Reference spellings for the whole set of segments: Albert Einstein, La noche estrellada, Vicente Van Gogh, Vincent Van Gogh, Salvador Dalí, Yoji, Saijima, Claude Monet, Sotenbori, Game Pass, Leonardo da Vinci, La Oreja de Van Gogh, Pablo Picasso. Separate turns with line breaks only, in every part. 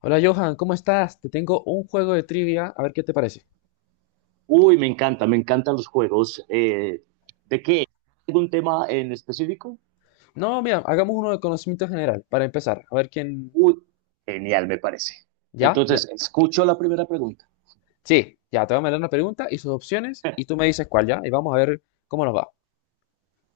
Hola Johan, ¿cómo estás? Te tengo un juego de trivia, a ver qué te parece.
Uy, me encanta, me encantan los juegos. ¿De qué? ¿Algún tema en específico?
No, mira, hagamos uno de conocimiento general para empezar, a ver quién...
Uy, genial, me parece.
¿Ya? ¿Ya?
Entonces, escucho la primera pregunta.
Sí, ya, te voy a mandar una pregunta y sus opciones y tú me dices cuál, ¿ya? Y vamos a ver cómo nos va.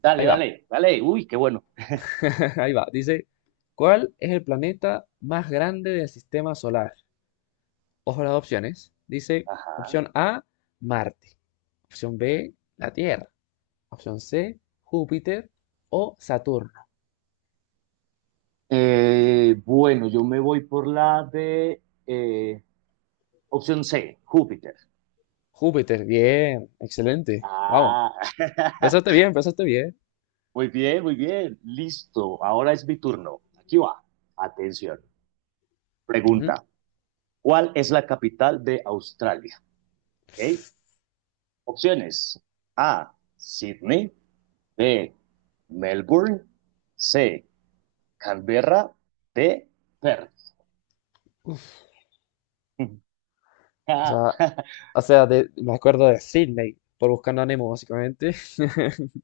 Dale,
Ahí va,
dale, dale. Uy, qué bueno.
ahí va. Dice, ¿cuál es el planeta más grande del sistema solar? Ojo a las opciones. Dice,
Ajá.
opción A, Marte. Opción B, la Tierra. Opción C, Júpiter o Saturno.
Bueno, yo me voy por la de eh, opción C, Júpiter.
Júpiter, bien, excelente. Vamos.
Ah,
Empezaste bien, empezaste bien.
muy bien, muy bien. Listo. Ahora es mi turno. Aquí va. Atención.
Ujú.
Pregunta. ¿Cuál es la capital de Australia? ¿Ok? Opciones. A. Sydney. B. Melbourne. C. Canberra. D. Perth.
O sea, me acuerdo de Sydney por Buscando a Nemo, básicamente.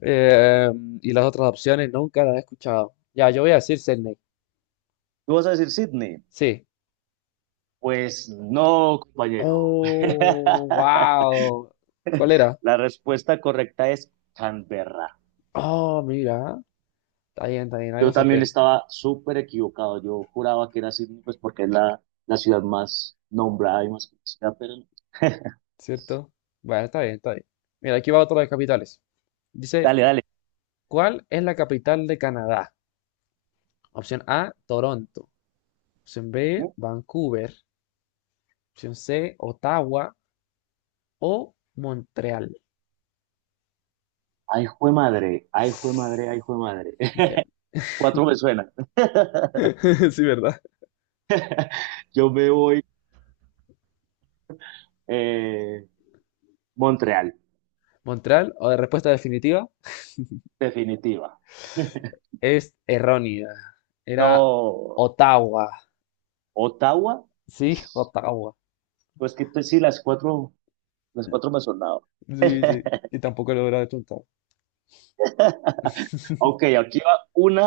Eh, y las otras opciones nunca las he escuchado. Ya, yo voy a decir Sydney.
¿Tú vas a decir Sydney?
Sí.
Pues no, compañero.
Oh, wow. ¿Cuál era?
La respuesta correcta es Canberra.
Oh, mira. Está bien, está bien. Algo
Yo
se
también
aprende,
estaba súper equivocado. Yo juraba que era Sydney, pues porque es la ciudad más nombrada y más conocida, pero no.
¿cierto? Bueno, está bien, está bien. Mira, aquí va otro de capitales. Dice,
Dale, dale.
¿cuál es la capital de Canadá? Opción A, Toronto. Opción B, Vancouver. Opción C, Ottawa o Montreal.
Ay, jue madre, ay, jue madre, ay, jue madre.
Ya.
Cuatro me suena.
Sí, ¿verdad?
Yo me voy eh, Montreal,
Montreal, o de respuesta definitiva,
definitiva.
es errónea. Era
No,
Ottawa.
Ottawa.
Sí, Ottawa.
Pues sí, las cuatro me han sonado.
Sí, sí. Y tampoco lo hubiera chuntar.
Ok, aquí va una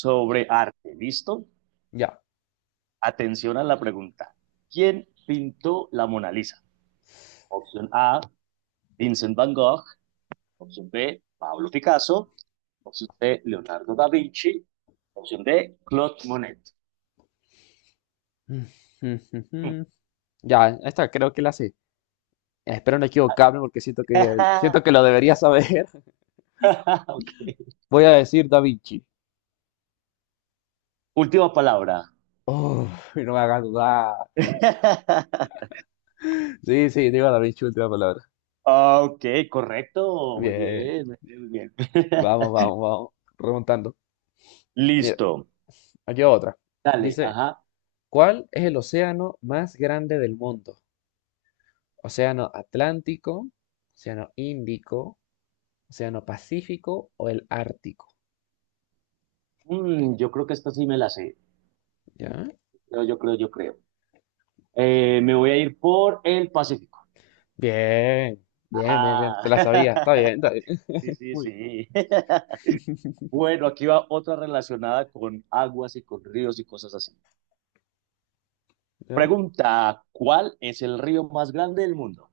sobre arte, ¿listo?
Ya.
Atención a la pregunta. ¿Quién pintó la Mona Lisa? Opción A, Vincent Van Gogh. Opción B, Pablo Picasso. Opción C, Leonardo da Vinci. Opción D, Claude Monet.
Ya, esta creo que la sé. Espero no equivocarme porque siento que, siento que lo debería saber.
Ok.
Voy a decir Da Vinci.
Última palabra.
Oh, no me hagas dudar. Sí, sí, digo Da Vinci, última palabra.
Ah, Ok, correcto. Muy
Bien.
bien, muy bien, muy bien.
Vamos, vamos, vamos. Remontando. Mira,
Listo.
aquí va otra.
Dale,
Dice,
ajá.
¿cuál es el océano más grande del mundo? ¿Océano Atlántico, Océano Índico, Océano Pacífico o el Ártico?
Mm, yo creo que esta sí me la sé.
¿Ya?
Yo creo, yo creo. Me voy a ir por el Pacífico.
Bien, bien, bien, bien. Te
Ah,
la sabía. Está bien, está bien.
sí, sí,
Muy
sí. Bueno, aquí va otra relacionada con aguas y con ríos y cosas así.
bien. ¿Ya?
Pregunta, ¿cuál es el río más grande del mundo?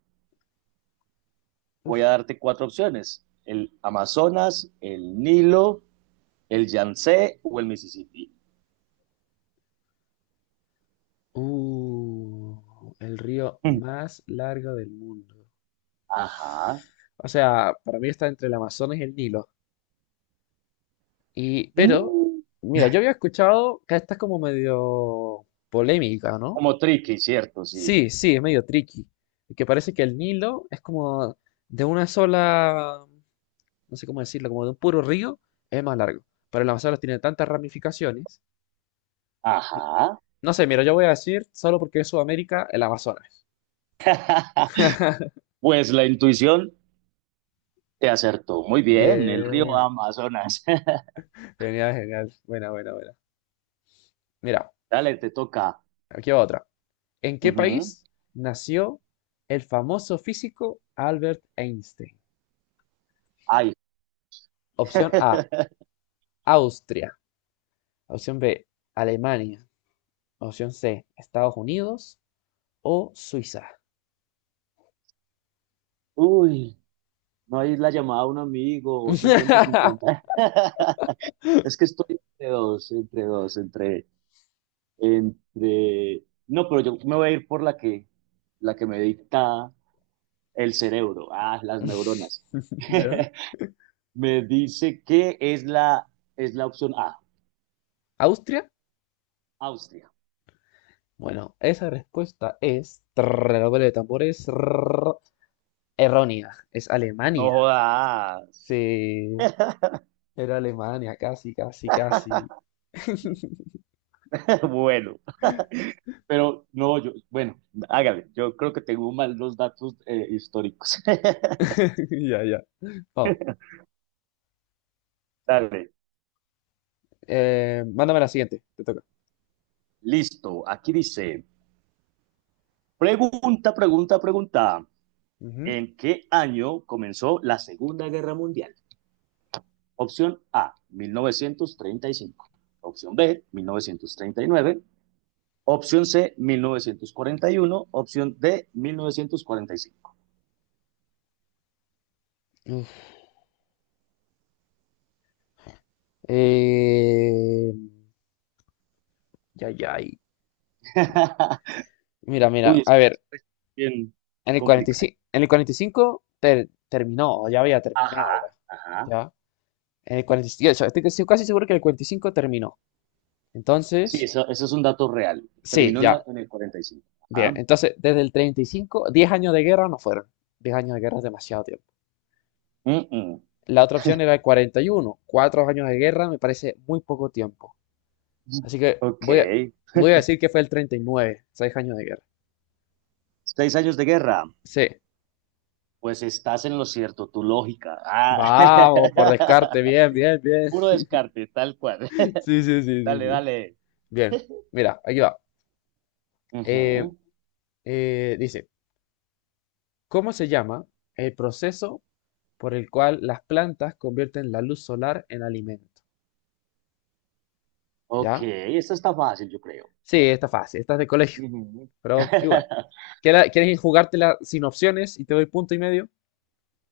Voy a
Uf.
darte cuatro opciones. El Amazonas, el Nilo, ¿el Yangtze o el Mississippi?
El río
Mm.
más largo del mundo.
Ajá.
O sea, para mí está entre el Amazonas y el Nilo. Y, pero,
Mm.
mira, yo había escuchado que esta es como medio polémica, ¿no?
Como tricky, ¿cierto? Sí.
Sí, sí, es medio tricky. Que parece que el Nilo es como de una sola, no sé cómo decirlo, como de un puro río, es más largo. Pero el Amazonas tiene tantas ramificaciones.
Ajá.
No sé, mira, yo voy a decir, solo porque es Sudamérica, el Amazonas.
Pues la intuición te acertó. Muy bien, el río
Bien,
Amazonas.
genial, genial. Buena, buena, buena. Mira,
Dale, te toca.
aquí va otra. ¿En qué
Ujú.
país nació el famoso físico Albert Einstein?
Ay.
Opción A, Austria. Opción B, Alemania. Opción C, Estados Unidos o Suiza.
Uy, no hay la llamada a un amigo o 50-50. Es que estoy entre dos, entre dos, entre, entre. No, pero yo me voy a ir por la que me dicta el cerebro, ah, las neuronas.
¿Ya?
Me dice que es la opción A,
¿Austria?
Austria.
Bueno, esa respuesta es, redoble de tambores, trrr, errónea. Es
No
Alemania.
jodas.
Sí, era Alemania, casi, casi, casi.
Bueno, pero no, yo, bueno, hágale, yo creo que tengo mal los datos históricos.
Ya, ya. Vamos,
Dale,
mándame la siguiente, te toca.
listo, aquí dice, pregunta, pregunta, pregunta,
Ujú.
¿en qué año comenzó la Segunda Guerra Mundial? Opción A, 1935. Opción B, 1939. Opción C, 1941, Opción D, 1945.
Uf. Eh, ya, ya. Mira,
Uy,
mira,
es
a
que eso
ver,
es bien
en el
complicado.
45, terminó, o ya había terminado ya.
Ajá, ajá.
¿Ya? En el 45, estoy casi seguro que el 45 terminó.
Sí,
Entonces,
eso es un dato real.
sí,
Terminó en,
ya.
la- en el 45.
Bien,
Ajá.
entonces desde el 35, 10 años de guerra no fueron. 10 años de guerra es demasiado tiempo.
Mm, mm.
La otra opción era el 41, 4 años de guerra me parece muy poco tiempo. Así que
Ok.
voy a decir que fue el 39, 6 años de guerra.
6 años de guerra.
Sí.
Pues estás en lo cierto, tu lógica. Ah.
Vamos, por descarte, bien, bien, bien.
Puro descarte, tal cual.
Sí, sí, sí, sí,
Dale,
sí.
dale.
Bien, mira, aquí va. Eh,
Ujú.
Dice, ¿cómo se llama el proceso por el cual las plantas convierten la luz solar en alimento?
Ok,
¿Ya?
esta está fácil, yo creo.
Sí, está fácil, estás de colegio,
Ujú.
pero igual. ¿Quieres jugártela sin opciones y te doy punto y medio?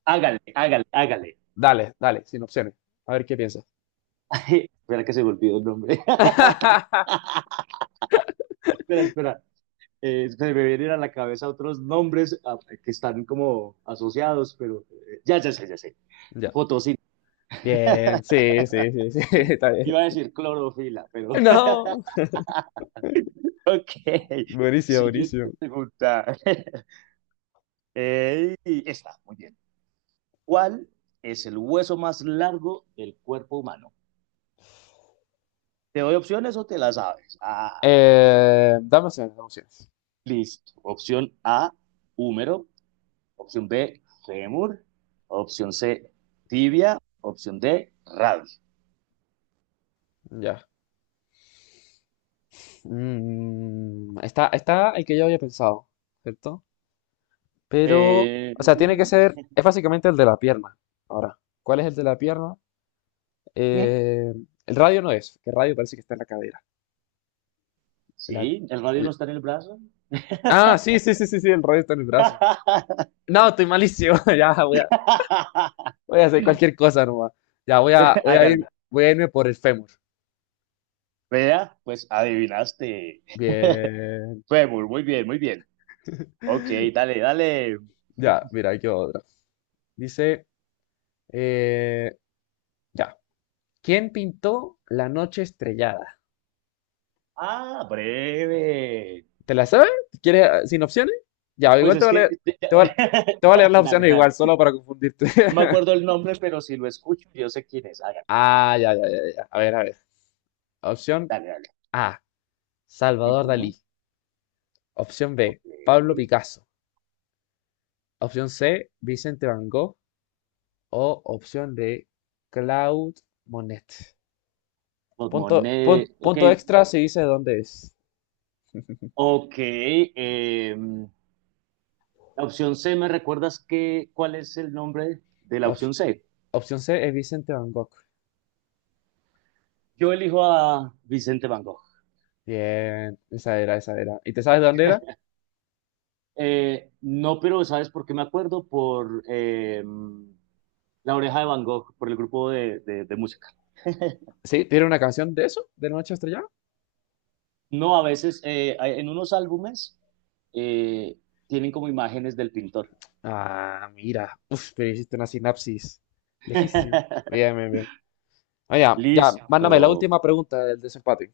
Hágale, hágale, hágale.
Dale, dale, sin opciones. A ver qué piensas.
Espera que se me olvidó el nombre. Espera, espera. Se me vienen a la cabeza otros nombres que están como asociados, pero ya, ya sé, ya sé.
Ya.
Fotosíntesis.
Bien, sí, sí, sí, sí, está bien.
Iba a decir clorofila, pero
No.
ok.
Buenísimo, buenísimo.
Siguiente pregunta. Esta, muy bien. ¿Cuál es el hueso más largo del cuerpo humano? ¿Te doy opciones o te las sabes? Ah,
Dame opciones, dame opciones.
listo. Opción A, húmero. Opción B, fémur. Opción C, tibia. Opción D, radio.
Ya. Mm, está el que yo había pensado, ¿cierto? Pero,
Eh,
o sea, tiene que
uy.
ser, es básicamente el de la pierna. Ahora, ¿cuál es el de la pierna? Eh, el radio no es, que el radio parece que está en la cadera. La-
Sí, el radio no
l-
está en el brazo.
ah, sí, sí, sí, sí, sí, el radio está en el brazo. No, estoy malísimo. Ya, voy a hacer cualquier cosa nomás. Ya,
Hágale.
voy a irme por el fémur.
Vea, pues adivinaste.
Bien.
Fémur, muy bien, muy bien. Ok, dale, dale.
Ya, mira, aquí va otra. Dice, eh, ya. ¿Quién pintó La noche estrellada?
Ah, breve.
¿Te la sabes? Si ¿Quieres sin opciones? Ya,
Pues
igual
es que.
te voy a, te voy a leer las
Dale,
opciones
dale.
igual, solo para confundirte.
No me acuerdo el nombre, pero si lo escucho, yo sé quién es. Hágale,
Ah, ya, ya, ya, ya. A ver, a ver. Opción
dale, dale.
A, Salvador Dalí.
Ujú,
Opción
Ok.
B, Pablo Picasso. Opción C, Vicente Van Gogh. O opción D, Claude Monet. Punto,
Pulmoné.
pun-
Ok,
punto extra si dice dónde es.
Ok, la opción C, ¿me recuerdas qué, cuál es el nombre de la
Op-
opción C?
opción C es Vicente Van Gogh.
Yo elijo a Vicente Van Gogh.
Bien, esa era, esa era. ¿Y te sabes de dónde era?
No, pero ¿sabes por qué me acuerdo? Por La Oreja de Van Gogh, por el grupo de música.
Sí, tiene una canción de eso, de Noche Estrellada.
No, a veces en unos álbumes eh, tienen como imágenes del pintor.
Ah, mira. Uf, pero hiciste una sinapsis. Lejísimo. Bien, bien, bien. Ah, ya, ya. Mándame la
Listo,
última pregunta del desempate.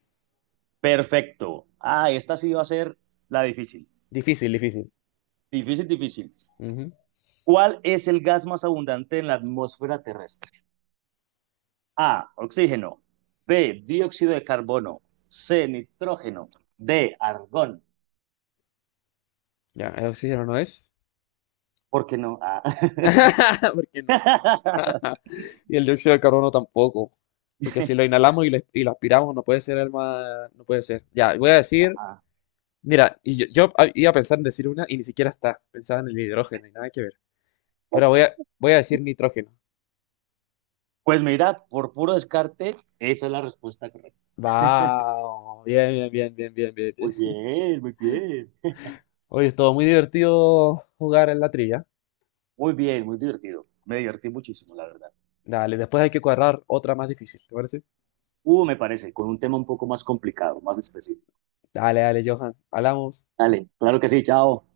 perfecto. Ah, esta sí va a ser la difícil.
Difícil, difícil.
Difícil, difícil.
Ujú.
¿Cuál es el gas más abundante en la atmósfera terrestre? A. Oxígeno. B. Dióxido de carbono. C. Nitrógeno. D. Argón.
Ya, el oxígeno no es.
¿Por qué no? Ah.
¿Por qué no? Y el dióxido de carbono tampoco. Porque si lo inhalamos y lo aspiramos, no puede ser el más. No puede ser. Ya, voy a decir. Mira, y iba a pensar en decir una y ni siquiera está. Pensaba en el hidrógeno y nada que ver. Pero voy a decir nitrógeno.
Pues mira, por puro descarte, esa es la respuesta correcta.
Wow, bien, bien, bien, bien, bien. Bien.
Muy bien, muy bien.
Oye, estuvo muy divertido jugar en la trilla.
Muy bien, muy divertido. Me divertí muchísimo, la verdad.
Dale, después hay que cuadrar otra más difícil, ¿te parece?
Me parece, con un tema un poco más complicado, más específico.
Dale, dale, Johan. Hablamos.
Dale, claro que sí, chao.